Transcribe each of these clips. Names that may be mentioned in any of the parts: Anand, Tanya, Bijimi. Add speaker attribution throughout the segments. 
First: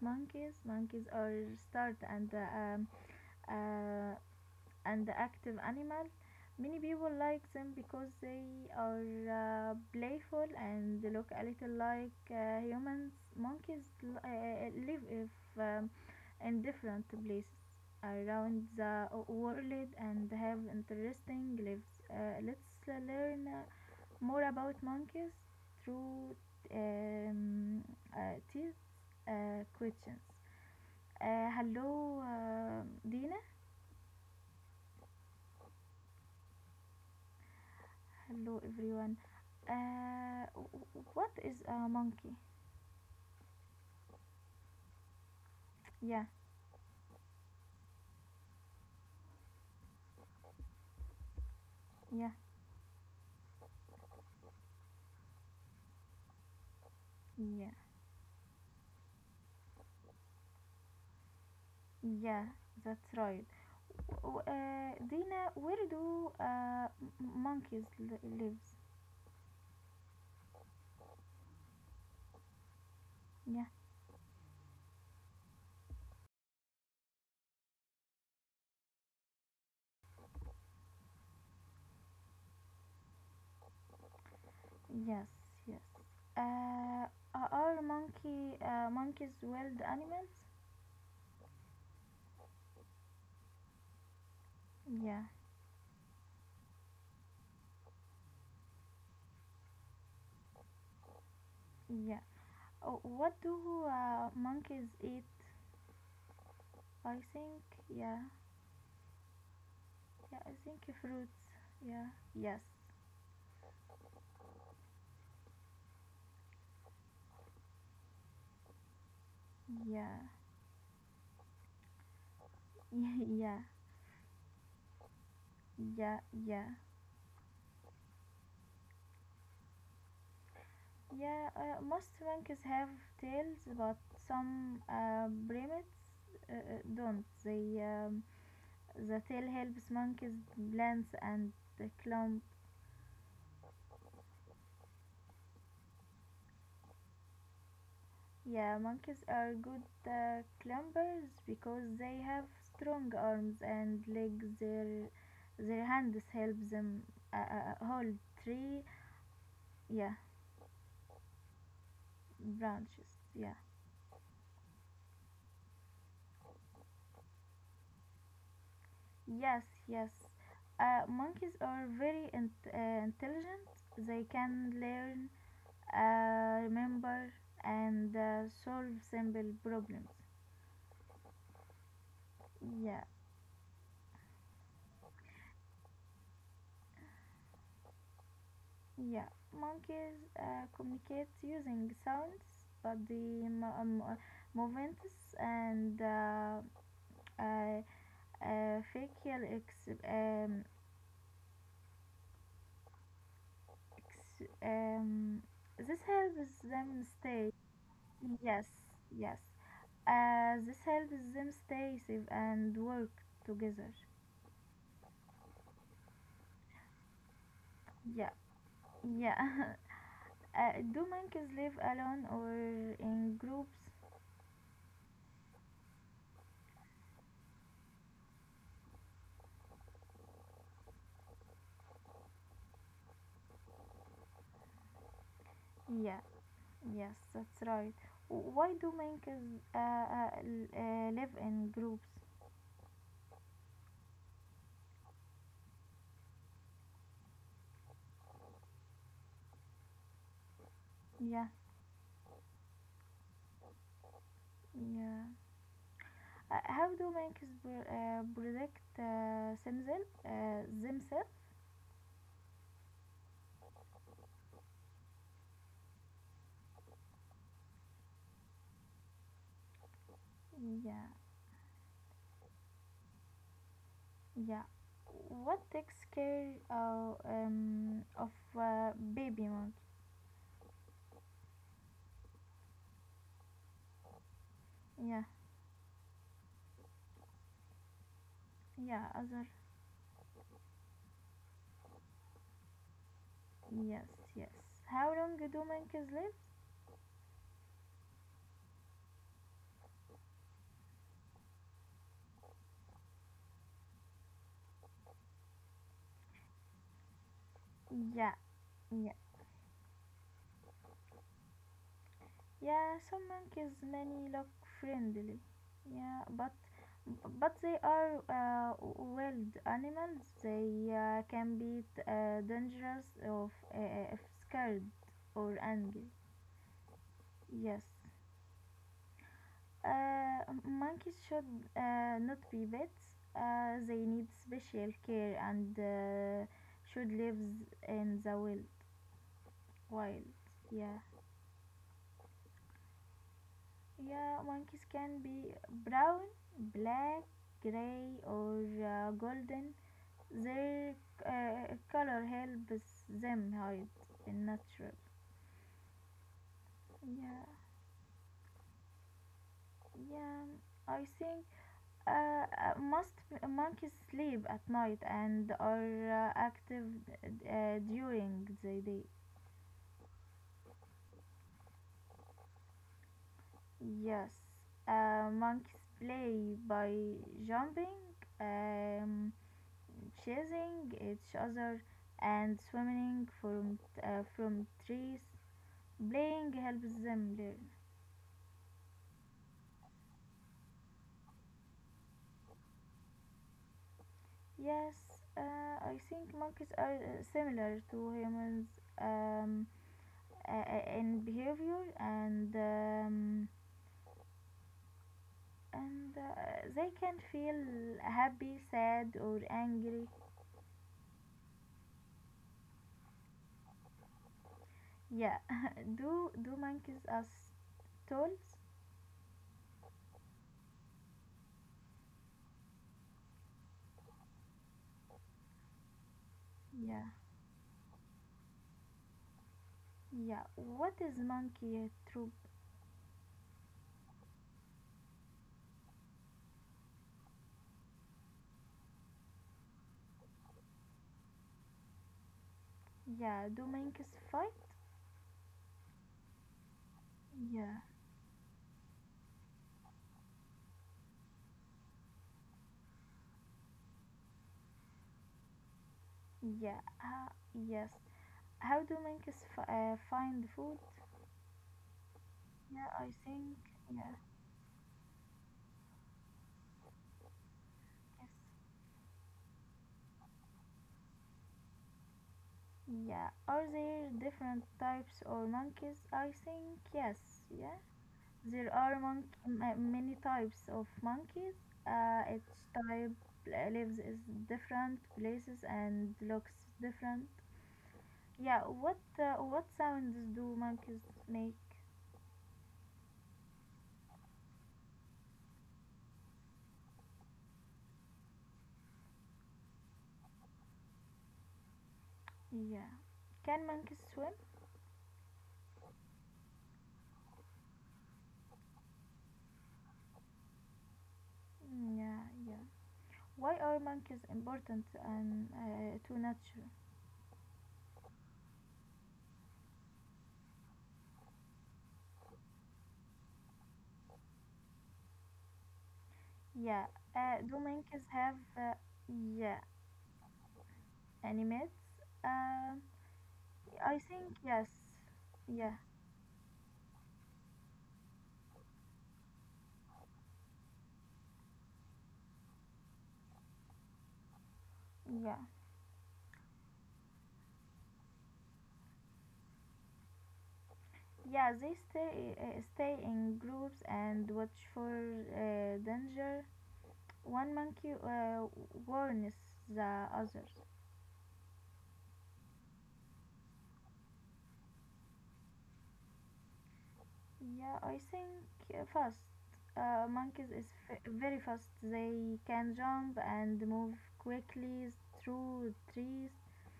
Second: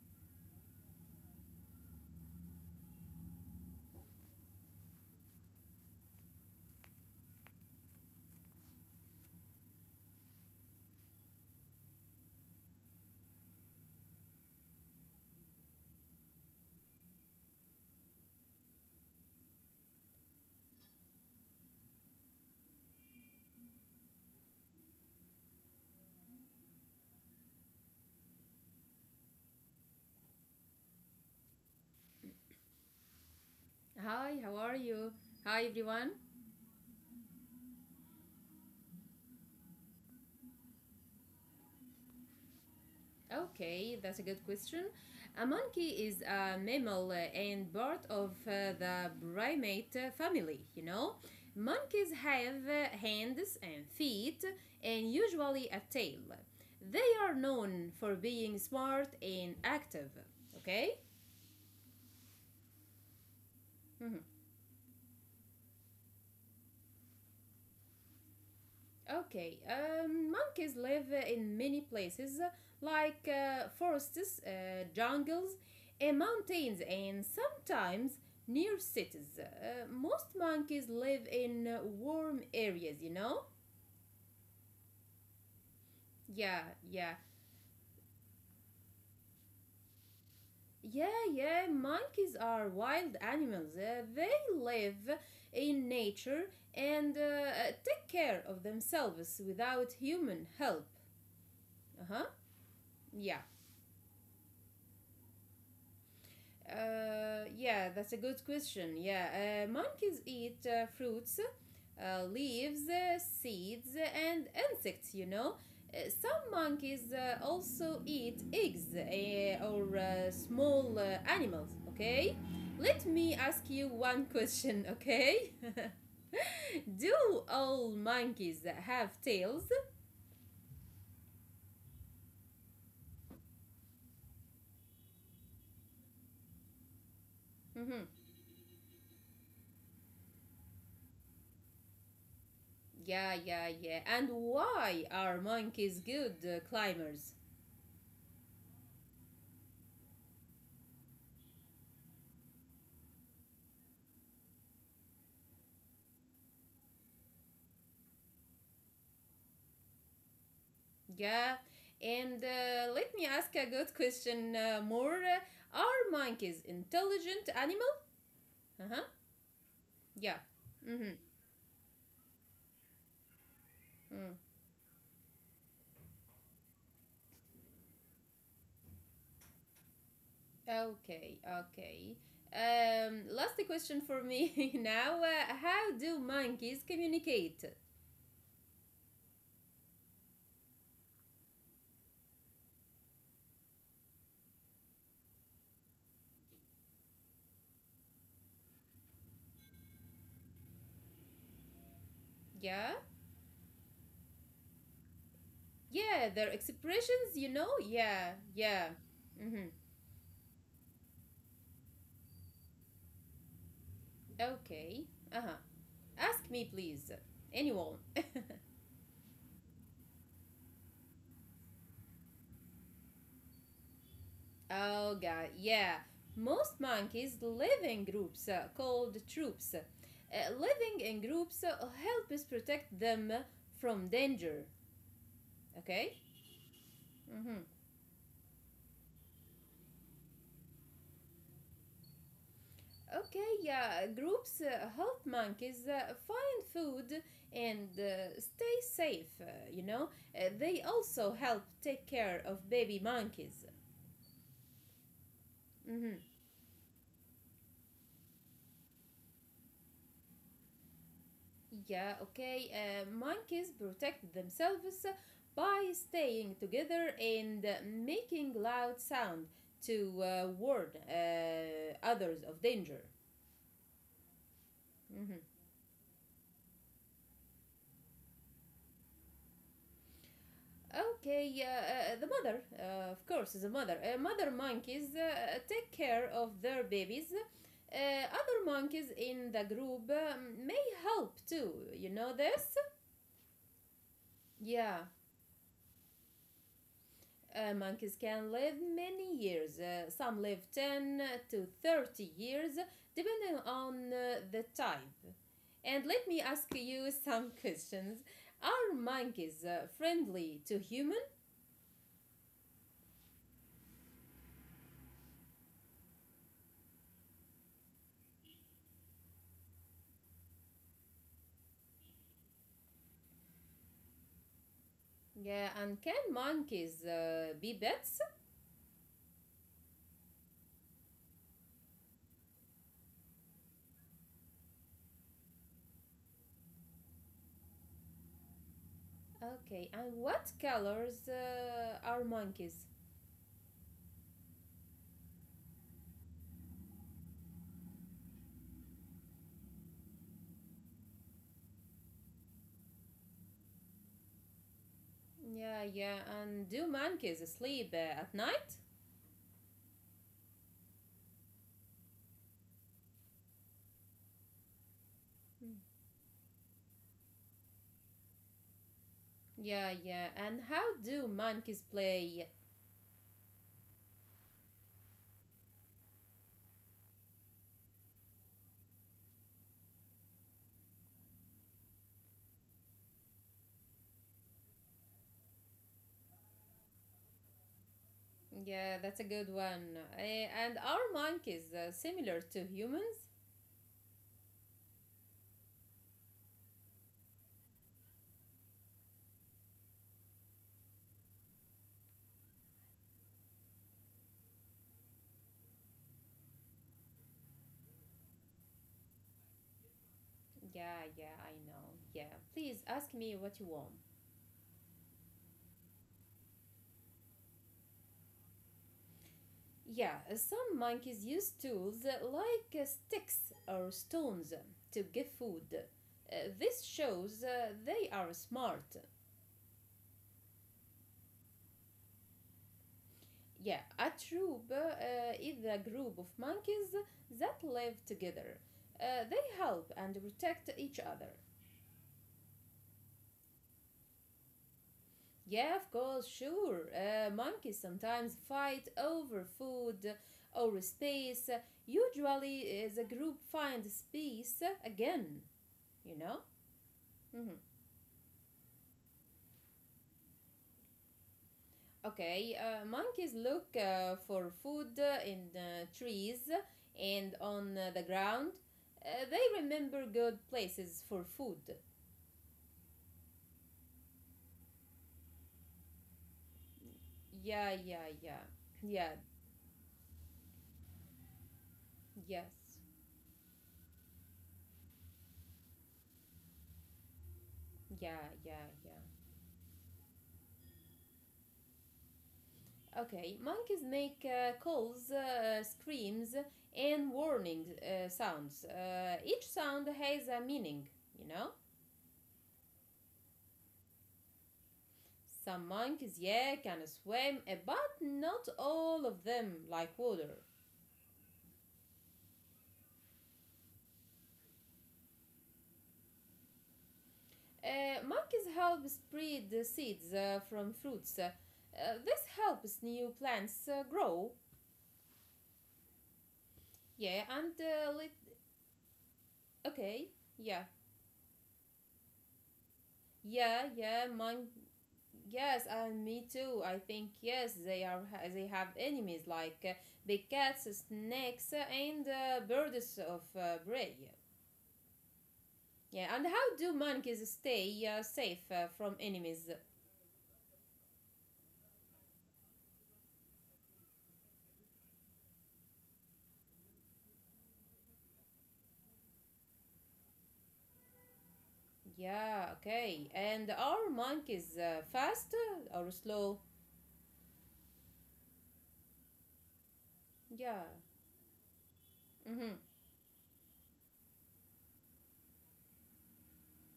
Speaker 1: monkeys. Monkeys are start uh, and active animal. Many people like them because they are playful, and they look a little like humans. Monkeys live if, um, in different places around the world and have interesting lives. Let's learn more about monkeys through um, these questions. Hello, Dina.
Speaker 2: Hi, how are you? Hi, everyone.
Speaker 1: Hello, everyone. Uh, what is a monkey?
Speaker 2: Okay, that's a good question. A monkey is
Speaker 1: Yeah,
Speaker 2: a mammal and part of the primate family, you know? Monkeys
Speaker 1: yeah,
Speaker 2: have hands and feet and usually a tail. They are
Speaker 1: yeah,
Speaker 2: known for being smart and active, okay?
Speaker 1: yeah. That's right.
Speaker 2: Mhm.
Speaker 1: Dina, where do live?
Speaker 2: Okay, monkeys live in many places like
Speaker 1: Yeah,
Speaker 2: forests, jungles, and mountains, and sometimes near cities. Most monkeys live in warm areas, you know?
Speaker 1: yes, yes.
Speaker 2: Yeah,
Speaker 1: Uh,
Speaker 2: yeah.
Speaker 1: are monkeys wild animals?
Speaker 2: Yeah, yeah, monkeys are wild animals. They live
Speaker 1: Yeah,
Speaker 2: in nature and take care of themselves without human help. Uh huh.
Speaker 1: yeah. Oh,
Speaker 2: Yeah.
Speaker 1: what do monkeys eat? I think,
Speaker 2: Yeah, that's a
Speaker 1: yeah,
Speaker 2: good question. Yeah, monkeys
Speaker 1: yeah, I
Speaker 2: eat
Speaker 1: think fruits.
Speaker 2: fruits,
Speaker 1: Yeah, yes,
Speaker 2: leaves, seeds, and insects, you know. Some monkeys also eat eggs or
Speaker 1: yeah,
Speaker 2: small animals, okay? Let me
Speaker 1: yeah,
Speaker 2: ask you one question, okay?
Speaker 1: yeah, yeah,
Speaker 2: Do all monkeys have tails?
Speaker 1: yeah. Most monkeys have tails, but some primates don't.
Speaker 2: Hmm.
Speaker 1: The tail helps monkeys balance and climb.
Speaker 2: Yeah, yeah, yeah. And why are monkeys good climbers?
Speaker 1: Yeah, monkeys are good climbers because they have strong arms and legs. Their hands help them hold tree, yeah,
Speaker 2: Yeah, and let
Speaker 1: branches.
Speaker 2: me ask
Speaker 1: Yeah.
Speaker 2: a good question more. Are monkeys intelligent animal? Uh huh.
Speaker 1: Yes, yes.
Speaker 2: Yeah. Mm-hmm.
Speaker 1: Monkeys are very intelligent. They
Speaker 2: Mm.
Speaker 1: can learn, remember, and solve simple problems.
Speaker 2: Okay. Okay.
Speaker 1: Yeah.
Speaker 2: Last question for me now. How do monkeys communicate?
Speaker 1: Yeah, monkeys communicate using sounds, body mo- mo- movements, and uh, uh, facial ex- um,
Speaker 2: Yeah.
Speaker 1: ex- um, this
Speaker 2: Yeah. Their
Speaker 1: helps them
Speaker 2: expressions. You
Speaker 1: stay.
Speaker 2: know. Yeah.
Speaker 1: Yes,
Speaker 2: Yeah.
Speaker 1: yes.
Speaker 2: Mm-hmm.
Speaker 1: This helps them stay safe and work together.
Speaker 2: Okay. Uh huh. Ask me, please. Anyone.
Speaker 1: Yeah, yeah. Do monkeys live alone or in groups?
Speaker 2: Oh god, yeah. Most monkeys live in groups called troops. Living in groups helps protect them from danger. Okay?
Speaker 1: Yes. Yes,
Speaker 2: Mm-hmm.
Speaker 1: that's right. Why do monkeys live in groups?
Speaker 2: Okay, yeah. Groups help monkeys find food and stay safe, you know. They also
Speaker 1: Yeah,
Speaker 2: help take care of baby monkeys.
Speaker 1: yeah.
Speaker 2: Mm-hmm.
Speaker 1: How do monkeys protect themselves?
Speaker 2: Yeah, okay. Monkeys protect themselves by staying together and making loud sound to warn
Speaker 1: Yeah,
Speaker 2: others of danger.
Speaker 1: yeah.
Speaker 2: Mhm.
Speaker 1: What takes care of baby monkey?
Speaker 2: Okay, the mother, of course, the mother. Mother monkeys
Speaker 1: Yeah,
Speaker 2: take care of their babies. Uh, Other
Speaker 1: yeah.
Speaker 2: monkeys
Speaker 1: Other.
Speaker 2: in the group may help too. You know this?
Speaker 1: Yes, yes.
Speaker 2: Yeah.
Speaker 1: How long do monkeys live?
Speaker 2: Monkeys can live many years. Some live 10 to 30 years, depending on the type. And let me ask you some questions.
Speaker 1: Yeah,
Speaker 2: Are
Speaker 1: yeah.
Speaker 2: monkeys friendly to humans?
Speaker 1: Yeah, some monkeys many look friendly. Yeah, but they are wild animals. They can be dangerous of if scared or
Speaker 2: Yeah, and
Speaker 1: angry.
Speaker 2: can monkeys be
Speaker 1: Yes,
Speaker 2: pets?
Speaker 1: monkeys should not be pets. They need special care, and should live in the wild.
Speaker 2: Okay, and
Speaker 1: Wild.
Speaker 2: what
Speaker 1: Yeah.
Speaker 2: colors are monkeys?
Speaker 1: Yeah, monkeys can be brown, black, gray, or golden. Their color helps them hide in nature.
Speaker 2: Yeah, yeah, and do monkeys
Speaker 1: Yeah,
Speaker 2: sleep at night?
Speaker 1: yeah. I think most monkeys sleep at night and are active during the day.
Speaker 2: Yeah, yeah, and how do monkeys play?
Speaker 1: Yes, monkeys play by jumping, um, chasing each other, and swimming from trees. Playing helps them learn.
Speaker 2: Yeah, that's a good one. Eh, and are monkeys similar to humans?
Speaker 1: Yes, I think monkeys are similar to humans um, in behavior and they can feel happy, sad, or angry.
Speaker 2: Yeah, yeah, I know. Yeah, please ask me what you want.
Speaker 1: Yeah. Do monkeys as tools?
Speaker 2: Yeah, some monkeys use tools like sticks or stones to get food. This
Speaker 1: Yeah.
Speaker 2: shows they are smart.
Speaker 1: Yeah. What is monkey troop?
Speaker 2: Yeah, a troop is a group of monkeys that live together. They help and protect each other.
Speaker 1: Yeah. Do monkeys fight?
Speaker 2: Yeah, of course, sure. Monkeys
Speaker 1: Yeah.
Speaker 2: sometimes fight over food or space. Usually, the group finds space again, you know?
Speaker 1: Yeah,
Speaker 2: Mhm.
Speaker 1: yes. How do monkeys find food?
Speaker 2: Okay,
Speaker 1: Yeah, I
Speaker 2: monkeys
Speaker 1: think.
Speaker 2: look
Speaker 1: Yeah,
Speaker 2: for food in trees and on the
Speaker 1: yes.
Speaker 2: ground. They remember good places for food.
Speaker 1: Yeah, are there different types or monkeys? I think yes.
Speaker 2: Yeah,
Speaker 1: Yeah,
Speaker 2: yeah, yeah.
Speaker 1: there are
Speaker 2: Yeah,
Speaker 1: many types of monkeys.
Speaker 2: yes.
Speaker 1: Each type lives in different places and looks different.
Speaker 2: Yeah, yeah,
Speaker 1: Yeah,
Speaker 2: yeah.
Speaker 1: what sounds do monkeys make?
Speaker 2: Okay, monkeys make calls, screams, and warning sounds. Each sound has a meaning, you know?
Speaker 1: Yeah, can monkeys swim?
Speaker 2: Some monkeys, yeah, can swim, but not all of them like water.
Speaker 1: Mm, yeah, yeah. Why are monkeys important and to nature?
Speaker 2: Monkeys help spread the seeds from fruits. This helps new plants grow,
Speaker 1: Yeah.
Speaker 2: yeah, and
Speaker 1: Do monkeys
Speaker 2: let.
Speaker 1: have yeah
Speaker 2: Okay, yeah.
Speaker 1: animates? Um,
Speaker 2: Yeah,
Speaker 1: I
Speaker 2: yeah,
Speaker 1: think
Speaker 2: mine.
Speaker 1: yes.
Speaker 2: Yes,
Speaker 1: Yeah.
Speaker 2: and me too. I think yes, they are ha- they have enemies like big cats, snakes, and birds of prey.
Speaker 1: Yeah.
Speaker 2: Yeah, and how do monkeys stay safe from enemies?
Speaker 1: Yeah. They stay in groups and watch for danger. One monkey warns the others.
Speaker 2: Yeah, okay. And are monkeys fast or slow?
Speaker 1: Yeah. I think fast. Monkeys
Speaker 2: Yeah.
Speaker 1: is very fast. They
Speaker 2: Mm-hmm.
Speaker 1: can jump and move quickly through trees.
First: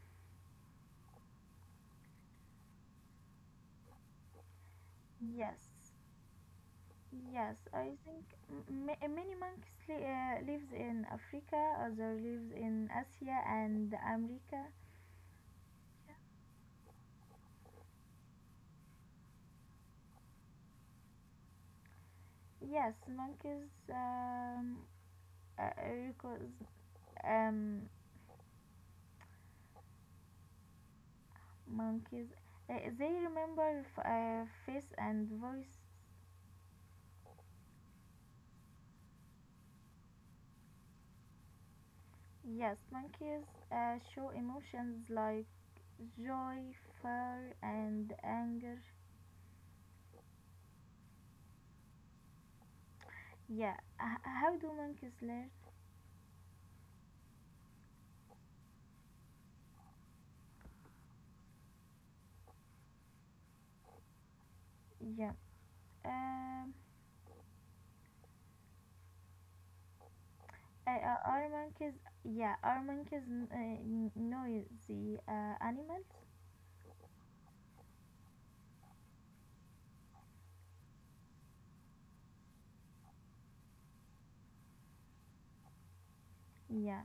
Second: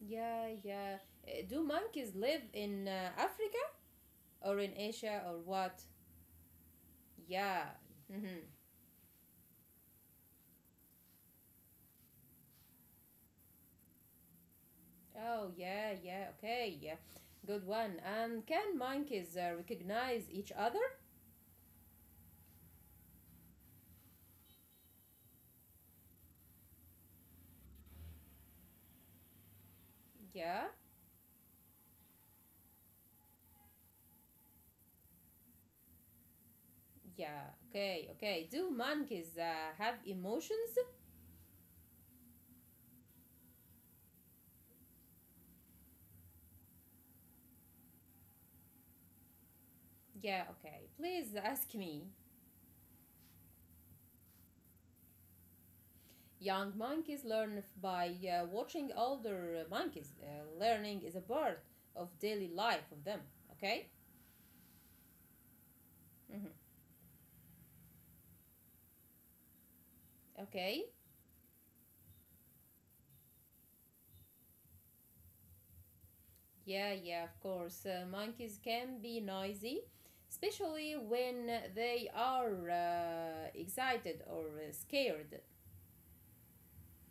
Speaker 2: Yeah, yeah. Do monkeys live in Africa or in Asia or
Speaker 1: Yes,
Speaker 2: what?
Speaker 1: yes.
Speaker 2: Yeah.
Speaker 1: I think
Speaker 2: Hmm.
Speaker 1: many monkeys lives in Africa, other lives in Asia and America.
Speaker 2: Oh, yeah, yeah, okay, yeah. Good one. And can monkeys recognize each other?
Speaker 1: Yes, monkeys. Uh, because um,
Speaker 2: Yeah,
Speaker 1: monkeys, they remember face and voice.
Speaker 2: yeah, okay, okay. Do monkeys have emotions?
Speaker 1: Yes, monkeys show emotions like joy, fear, and anger.
Speaker 2: Yeah, okay. Please ask me.
Speaker 1: Yeah. How do monkeys learn?
Speaker 2: Young monkeys learn by watching older monkeys. Learning is a part of daily life of them, okay?
Speaker 1: Yeah.
Speaker 2: Hmm.
Speaker 1: Um.
Speaker 2: Okay.
Speaker 1: Are monkeys? Yeah, are monkeys noisy animals?
Speaker 2: Yeah, yeah, of course. Monkeys can be noisy, especially when they are excited or scared.
Speaker 1: Yeah.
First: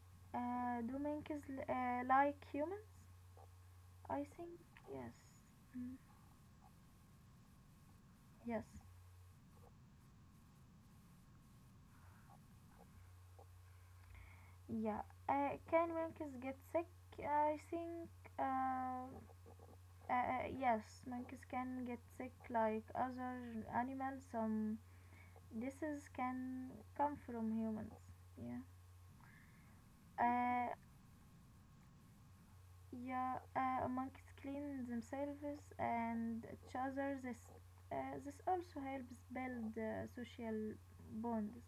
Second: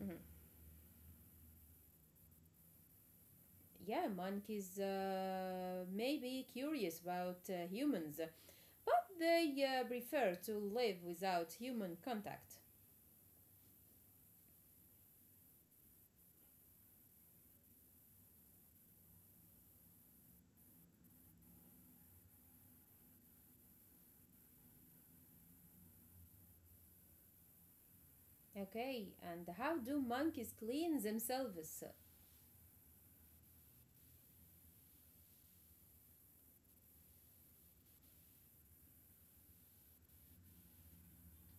Speaker 2: Mhm.
Speaker 1: Do monkeys like humans?
Speaker 2: Yeah,
Speaker 1: I think
Speaker 2: monkeys
Speaker 1: yes. Mm,
Speaker 2: may be curious about humans,
Speaker 1: yes.
Speaker 2: but they prefer to live without human contact.
Speaker 1: Yeah. Can monkeys get sick? I think uh, yes. Monkeys can get sick like other animals. Some diseases can come from humans. Yeah.
Speaker 2: Okay, and how do monkeys
Speaker 1: Uh,
Speaker 2: clean themselves?
Speaker 1: Yeah, monkeys clean themselves and each other. This also helps build social bonds.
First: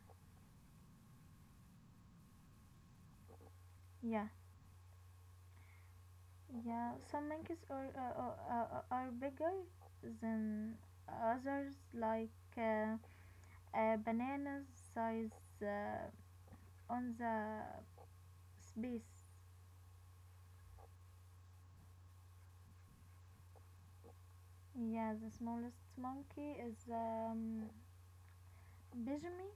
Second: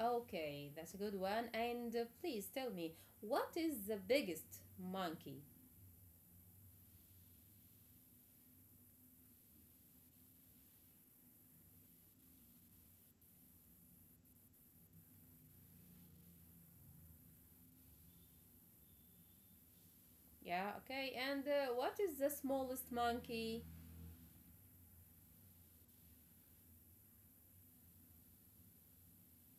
Speaker 2: Okay, that's a good one. And please tell me, what is the
Speaker 1: Yeah,
Speaker 2: biggest monkey?
Speaker 1: yeah. Some monkeys are bigger than others, like uh, bananas size uh, on the space.
Speaker 2: Yeah, okay. And what is the smallest monkey?
Speaker 1: Yeah, the smallest monkey is Bijimi.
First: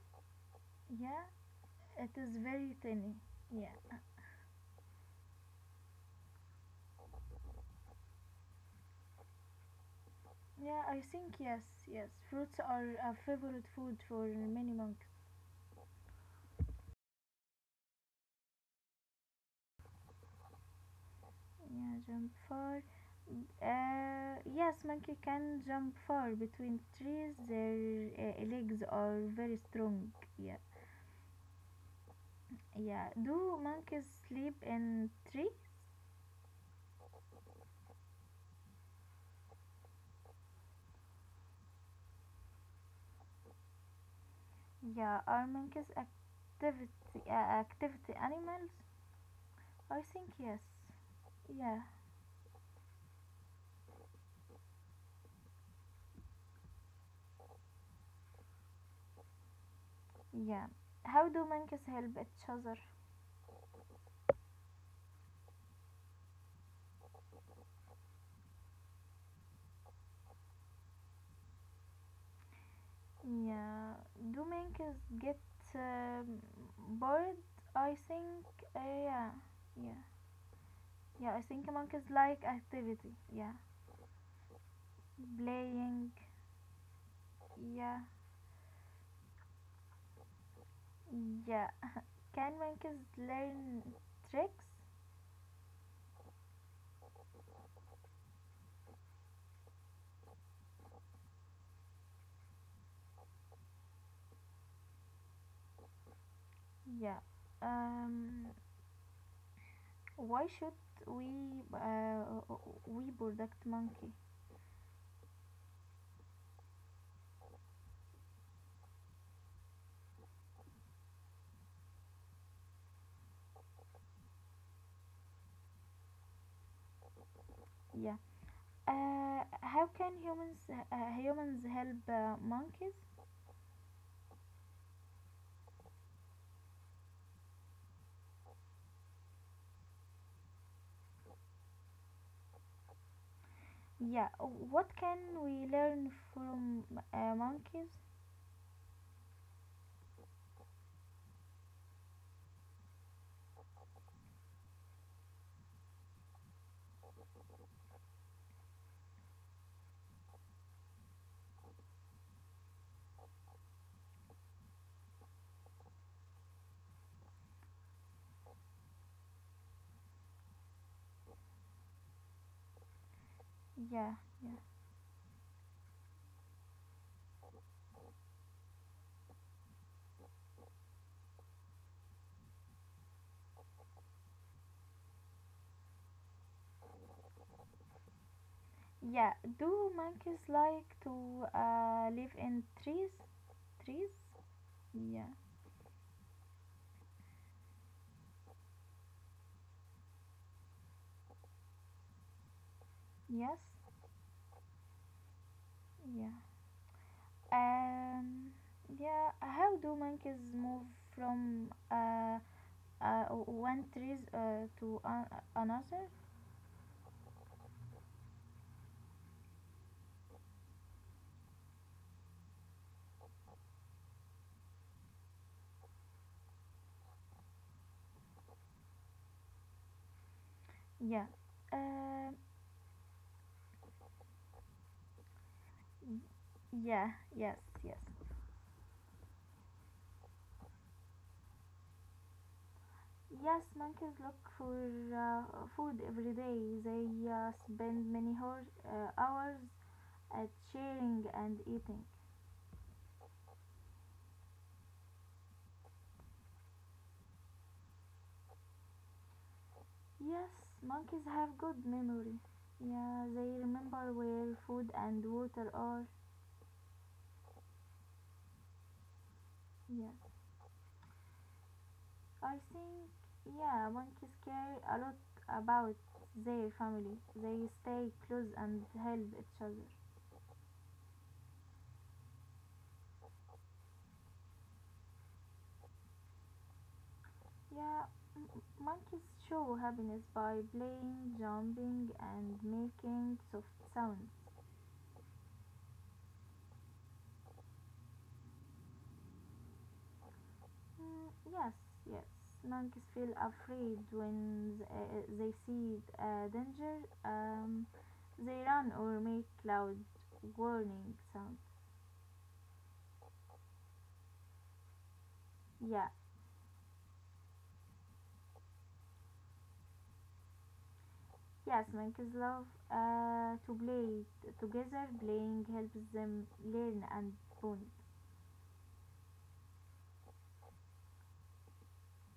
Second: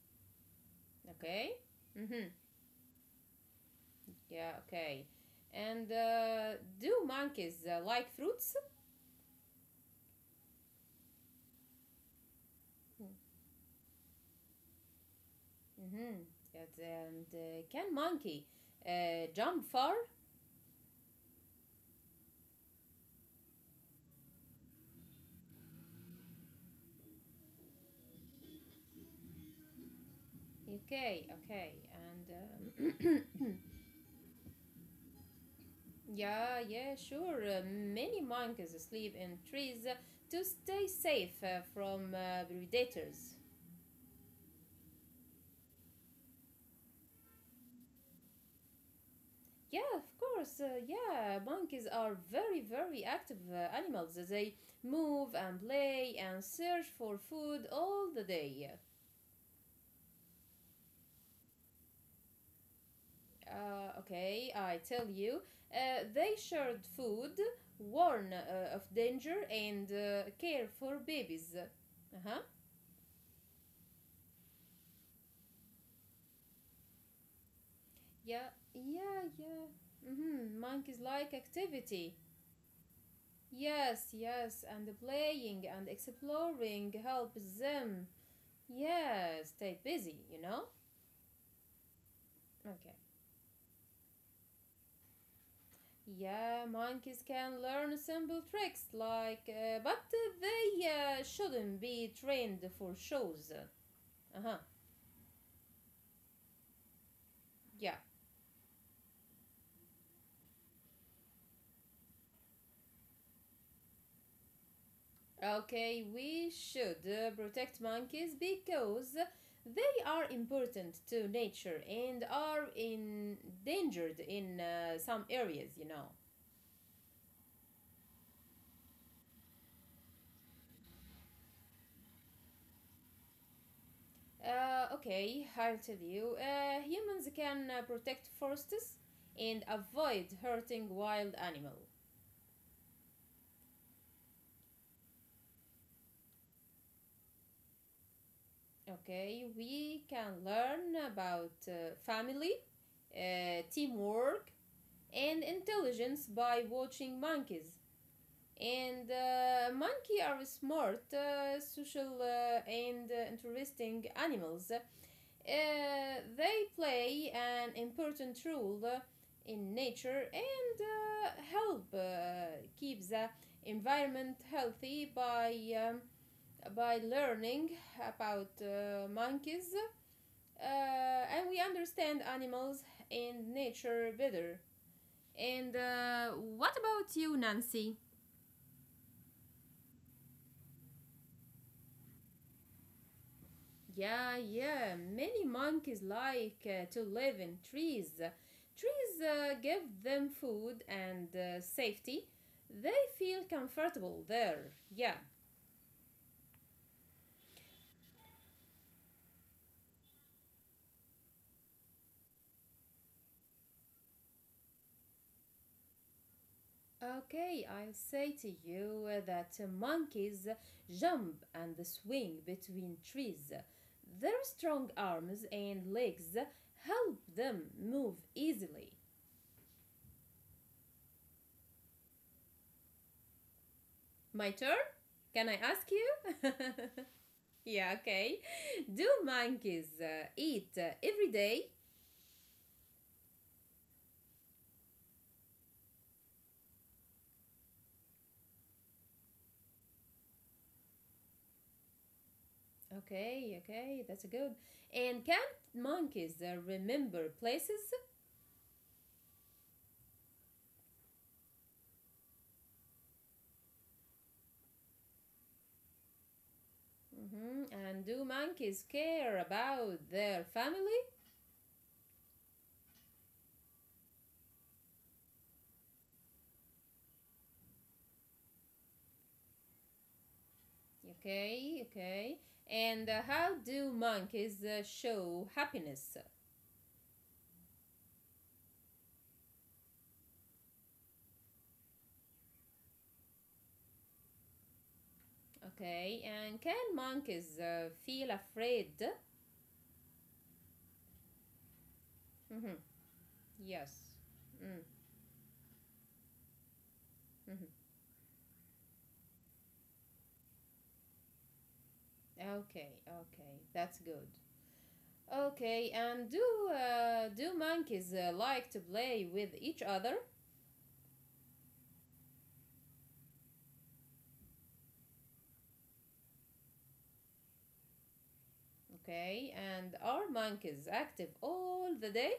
Speaker 1: Yeah,
Speaker 2: Okay.
Speaker 1: it
Speaker 2: Mm-hmm.
Speaker 1: is very tiny. Yeah.
Speaker 2: Yeah, okay. And do monkeys like fruits?
Speaker 1: Yeah, I think yes, yes. Fruits are a favorite food for many monkeys.
Speaker 2: Mm-hmm. Yes, and can monkey jump far?
Speaker 1: Yeah, jump far. Yes, monkey can jump far between trees. Their legs are very strong. Yeah,
Speaker 2: Okay, okay. And
Speaker 1: yeah. Do monkeys sleep in tree?
Speaker 2: yeah, yeah, sure. Many monkeys sleep in trees to stay safe from predators.
Speaker 1: Yeah, are monkeys activity animals?
Speaker 2: Yeah,
Speaker 1: I
Speaker 2: of
Speaker 1: think yes.
Speaker 2: course. Yeah,
Speaker 1: Yeah,
Speaker 2: monkeys are very, very active animals. They move and play and search for food all the day.
Speaker 1: yeah. How do monkeys help each other?
Speaker 2: Okay, I tell you, they shared food, warn of danger, and care for babies. Uh huh.
Speaker 1: Yeah, Dooming is get um, bored. I
Speaker 2: Yeah,
Speaker 1: think.
Speaker 2: yeah,
Speaker 1: Yeah,
Speaker 2: yeah.
Speaker 1: yeah,
Speaker 2: Mm-hmm. Monkeys like
Speaker 1: yeah. I think
Speaker 2: activity.
Speaker 1: monkeys like activity. Yeah,
Speaker 2: Yes, yes, and playing and
Speaker 1: playing.
Speaker 2: exploring helps them.
Speaker 1: Yeah,
Speaker 2: Yeah, stay busy, you know?
Speaker 1: yeah. Can
Speaker 2: Okay.
Speaker 1: monkeys learn tricks?
Speaker 2: Yeah, monkeys can learn simple tricks like, but they shouldn't be trained for shows. Uh huh.
Speaker 1: Yeah.
Speaker 2: Yeah.
Speaker 1: Um. Why should we uh, we protect monkey?
Speaker 2: Okay, we should protect monkeys because they are important to nature and are endangered in some areas, you know.
Speaker 1: Yeah. How can humans help monkeys?
Speaker 2: Okay, I'll tell you. Humans can protect forests and avoid hurting wild animals.
Speaker 1: Yeah, what can we learn from monkeys?
Speaker 2: Okay, we can learn about family, teamwork, and intelligence by watching monkeys. And monkey are smart, social, and interesting animals. They play an important role in nature and help keep the environment
Speaker 1: Yeah, yeah,
Speaker 2: healthy um, by learning about monkeys and we understand animals and nature better. And what about you, Nancy?
Speaker 1: yeah. Do monkeys like to live in trees? Trees?
Speaker 2: Yeah, yeah,
Speaker 1: Yeah,
Speaker 2: many monkeys like to live in trees. Trees give them food and safety. They feel
Speaker 1: yes,
Speaker 2: comfortable there. Yeah.
Speaker 1: yeah. Um, yeah. How do monkeys move from one trees to another?
Speaker 2: Okay, I say to you that monkeys jump and swing between trees. Their strong arms and legs help them move easily.
Speaker 1: Yeah. Um,
Speaker 2: My turn? Can I ask you?
Speaker 1: yeah. Yes.
Speaker 2: Yeah,
Speaker 1: Yes.
Speaker 2: okay. Do monkeys eat every day?
Speaker 1: Yes, monkeys look for uh, food every day. They spend many hours, hours at sharing and eating.
Speaker 2: Okay, okay, that's good. And can monkeys remember places?
Speaker 1: Yes, monkeys have good memory. Yeah, they remember where food and water are.
Speaker 2: Hmm. And do monkeys care about
Speaker 1: Yes,
Speaker 2: their family?
Speaker 1: I think yeah, monkeys care a lot about their family. They stay close and help each other.
Speaker 2: Okay, okay. And how do monkeys show happiness?
Speaker 1: Yeah, monkeys show happiness by playing, jumping, and making soft sounds.
Speaker 2: Okay, and can monkeys feel afraid?
Speaker 1: Mm, yes, yes.
Speaker 2: Hmm.
Speaker 1: Monkeys feel afraid
Speaker 2: Yes.
Speaker 1: when
Speaker 2: Mm.
Speaker 1: they see danger.
Speaker 2: Mm-hmm.
Speaker 1: Um, they run or make loud warning sounds.
Speaker 2: Okay, okay, that's good. Okay,
Speaker 1: Yeah,
Speaker 2: and do do monkeys like to play with each other?
Speaker 1: yes. Monkeys love to play together. Playing helps them learn and bond.
Speaker 2: Okay, and are monkeys active all the day?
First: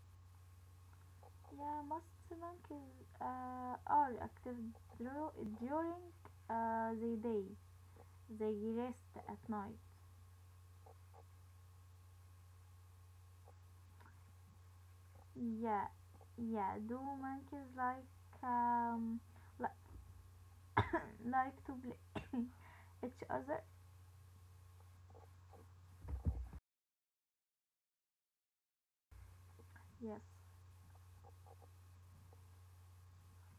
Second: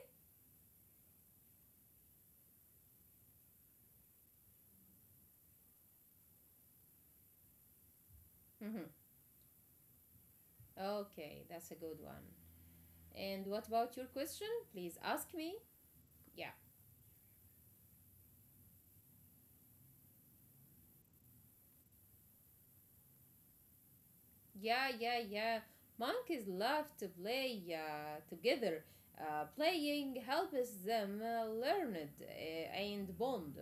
Speaker 1: Yeah, most monkeys are active during the day. They
Speaker 2: Hmm.
Speaker 1: rest at night.
Speaker 2: Okay, that's a good one. And what about your question? Please ask me.
Speaker 1: Yeah,
Speaker 2: Yeah.
Speaker 1: yeah. Do monkeys like um li- like to play each other?
Speaker 2: Yeah, yeah, yeah. Monkeys love to play together. Playing
Speaker 1: Yes.
Speaker 2: helps them learn it and bond.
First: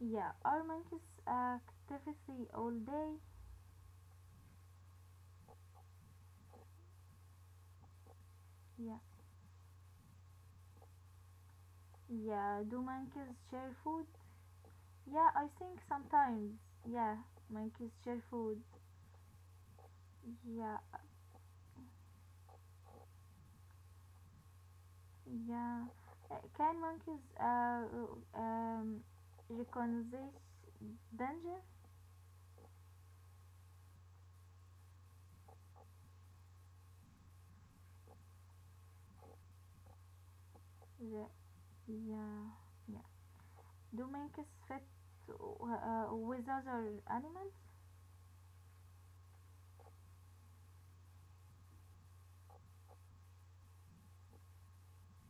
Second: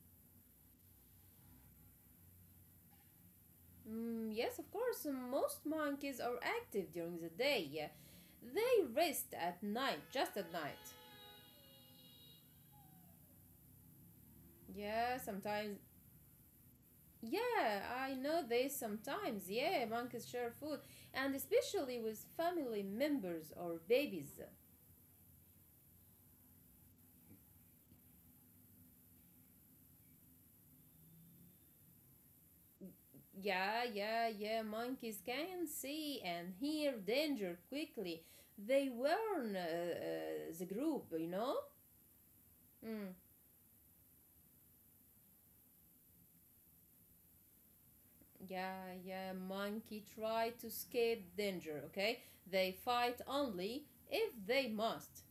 Speaker 1: Yeah. Are monkeys activity all day?
Speaker 2: Mm, yes, of course, most monkeys are active during the day. Yeah, they
Speaker 1: Yeah.
Speaker 2: rest at night, just at night.
Speaker 1: Yeah. Do monkeys share food?
Speaker 2: Yeah,
Speaker 1: Yeah, I
Speaker 2: sometimes.
Speaker 1: think sometimes. Yeah,
Speaker 2: Yeah,
Speaker 1: monkeys
Speaker 2: I
Speaker 1: share
Speaker 2: know
Speaker 1: food.
Speaker 2: this sometimes. Yeah, monkeys share
Speaker 1: Yeah.
Speaker 2: food, and especially with family members or babies.
Speaker 1: Yeah. Can monkeys um, recognize danger?
Speaker 2: Yeah, yeah, yeah. Monkeys can see and hear danger quickly. They warn the group, you
Speaker 1: The-
Speaker 2: know?
Speaker 1: yeah.
Speaker 2: Mm.
Speaker 1: Yeah. Do monkeys fit with other animals?
Speaker 2: Yeah, yeah. Monkey try to escape danger, okay? They fight only if they must.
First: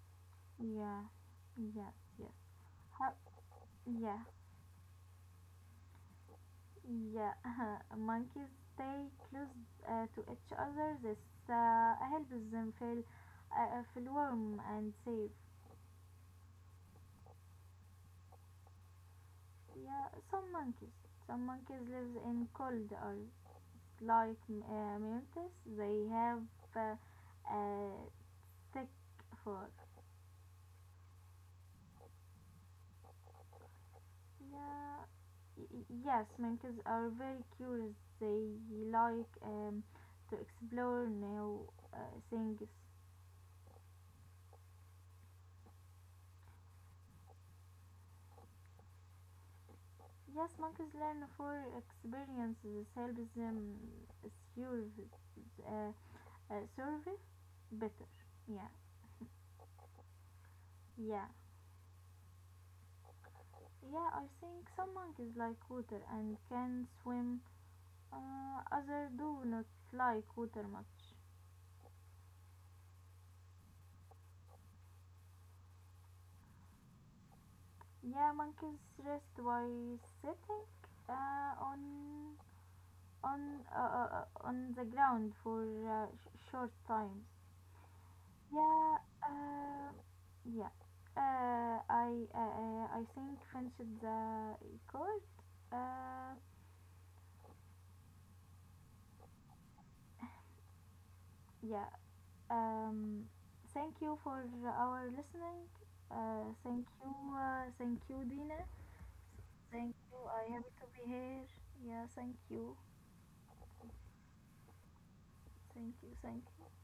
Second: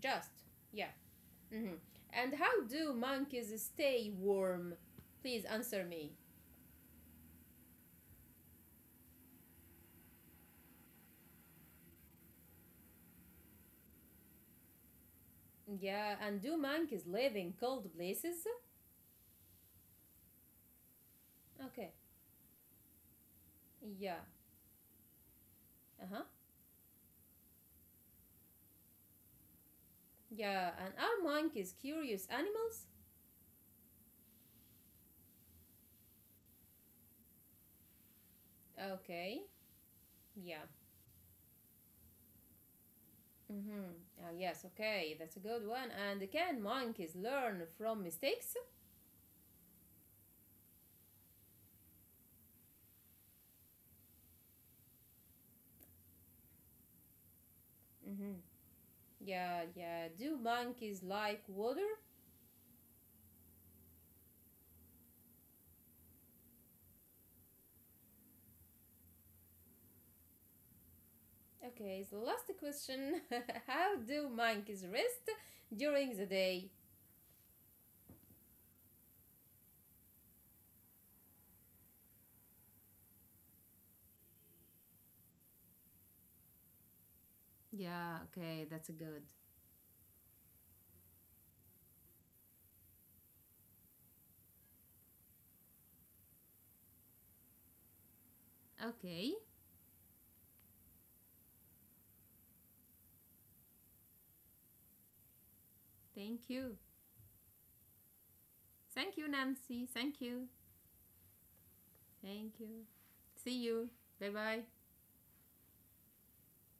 Speaker 2: Just. Yeah.
Speaker 1: Yeah.
Speaker 2: Hmm.
Speaker 1: Yes. Yes.
Speaker 2: And how do
Speaker 1: How,
Speaker 2: monkeys stay
Speaker 1: yeah.
Speaker 2: warm? Please answer me.
Speaker 1: Yeah. monkeys stay close to each other. This helps them feel feel warm and safe.
Speaker 2: Yeah, and do monkeys live in cold places?
Speaker 1: Yeah. Some monkeys. Some monkeys
Speaker 2: Okay.
Speaker 1: live in cold or
Speaker 2: Yeah.
Speaker 1: like Memphis, they
Speaker 2: Uh huh.
Speaker 1: have uh, a thick fur.
Speaker 2: Yeah, and are monkeys curious animals?
Speaker 1: Yeah, yes, monkeys are very curious. They like
Speaker 2: Okay,
Speaker 1: to
Speaker 2: yeah.
Speaker 1: explore new uh, things.
Speaker 2: Mm-hmm. Ah, yes, okay, that's a good one. And can monkeys learn from mistakes?
Speaker 1: Yes, monkeys learn for experience. This helps them survive, uh, survive better.
Speaker 2: Mm-hmm.
Speaker 1: Yeah,
Speaker 2: Yeah, yeah. Do monkeys
Speaker 1: yeah,
Speaker 2: like water?
Speaker 1: yeah. I think some monkeys like water and can swim. Others do not like water much.
Speaker 2: Okay, so last question. How do monkeys rest during the day?
Speaker 1: Yeah, monkeys rest by sitting on on on the ground for short times.
Speaker 2: Yeah, okay, that's
Speaker 1: Yeah,
Speaker 2: a good.
Speaker 1: uh, yeah. I think finished the record. Uh,
Speaker 2: Okay,
Speaker 1: yeah. Um, thank you for our listening.
Speaker 2: thank you.
Speaker 1: Thank you, Dina.
Speaker 2: Thank you, Nancy.
Speaker 1: Thank you.
Speaker 2: Thank
Speaker 1: I
Speaker 2: you.
Speaker 1: happy to be here. Yeah, thank
Speaker 2: Thank
Speaker 1: you.
Speaker 2: you. See you. Bye bye.
Speaker 1: Thank you. Thank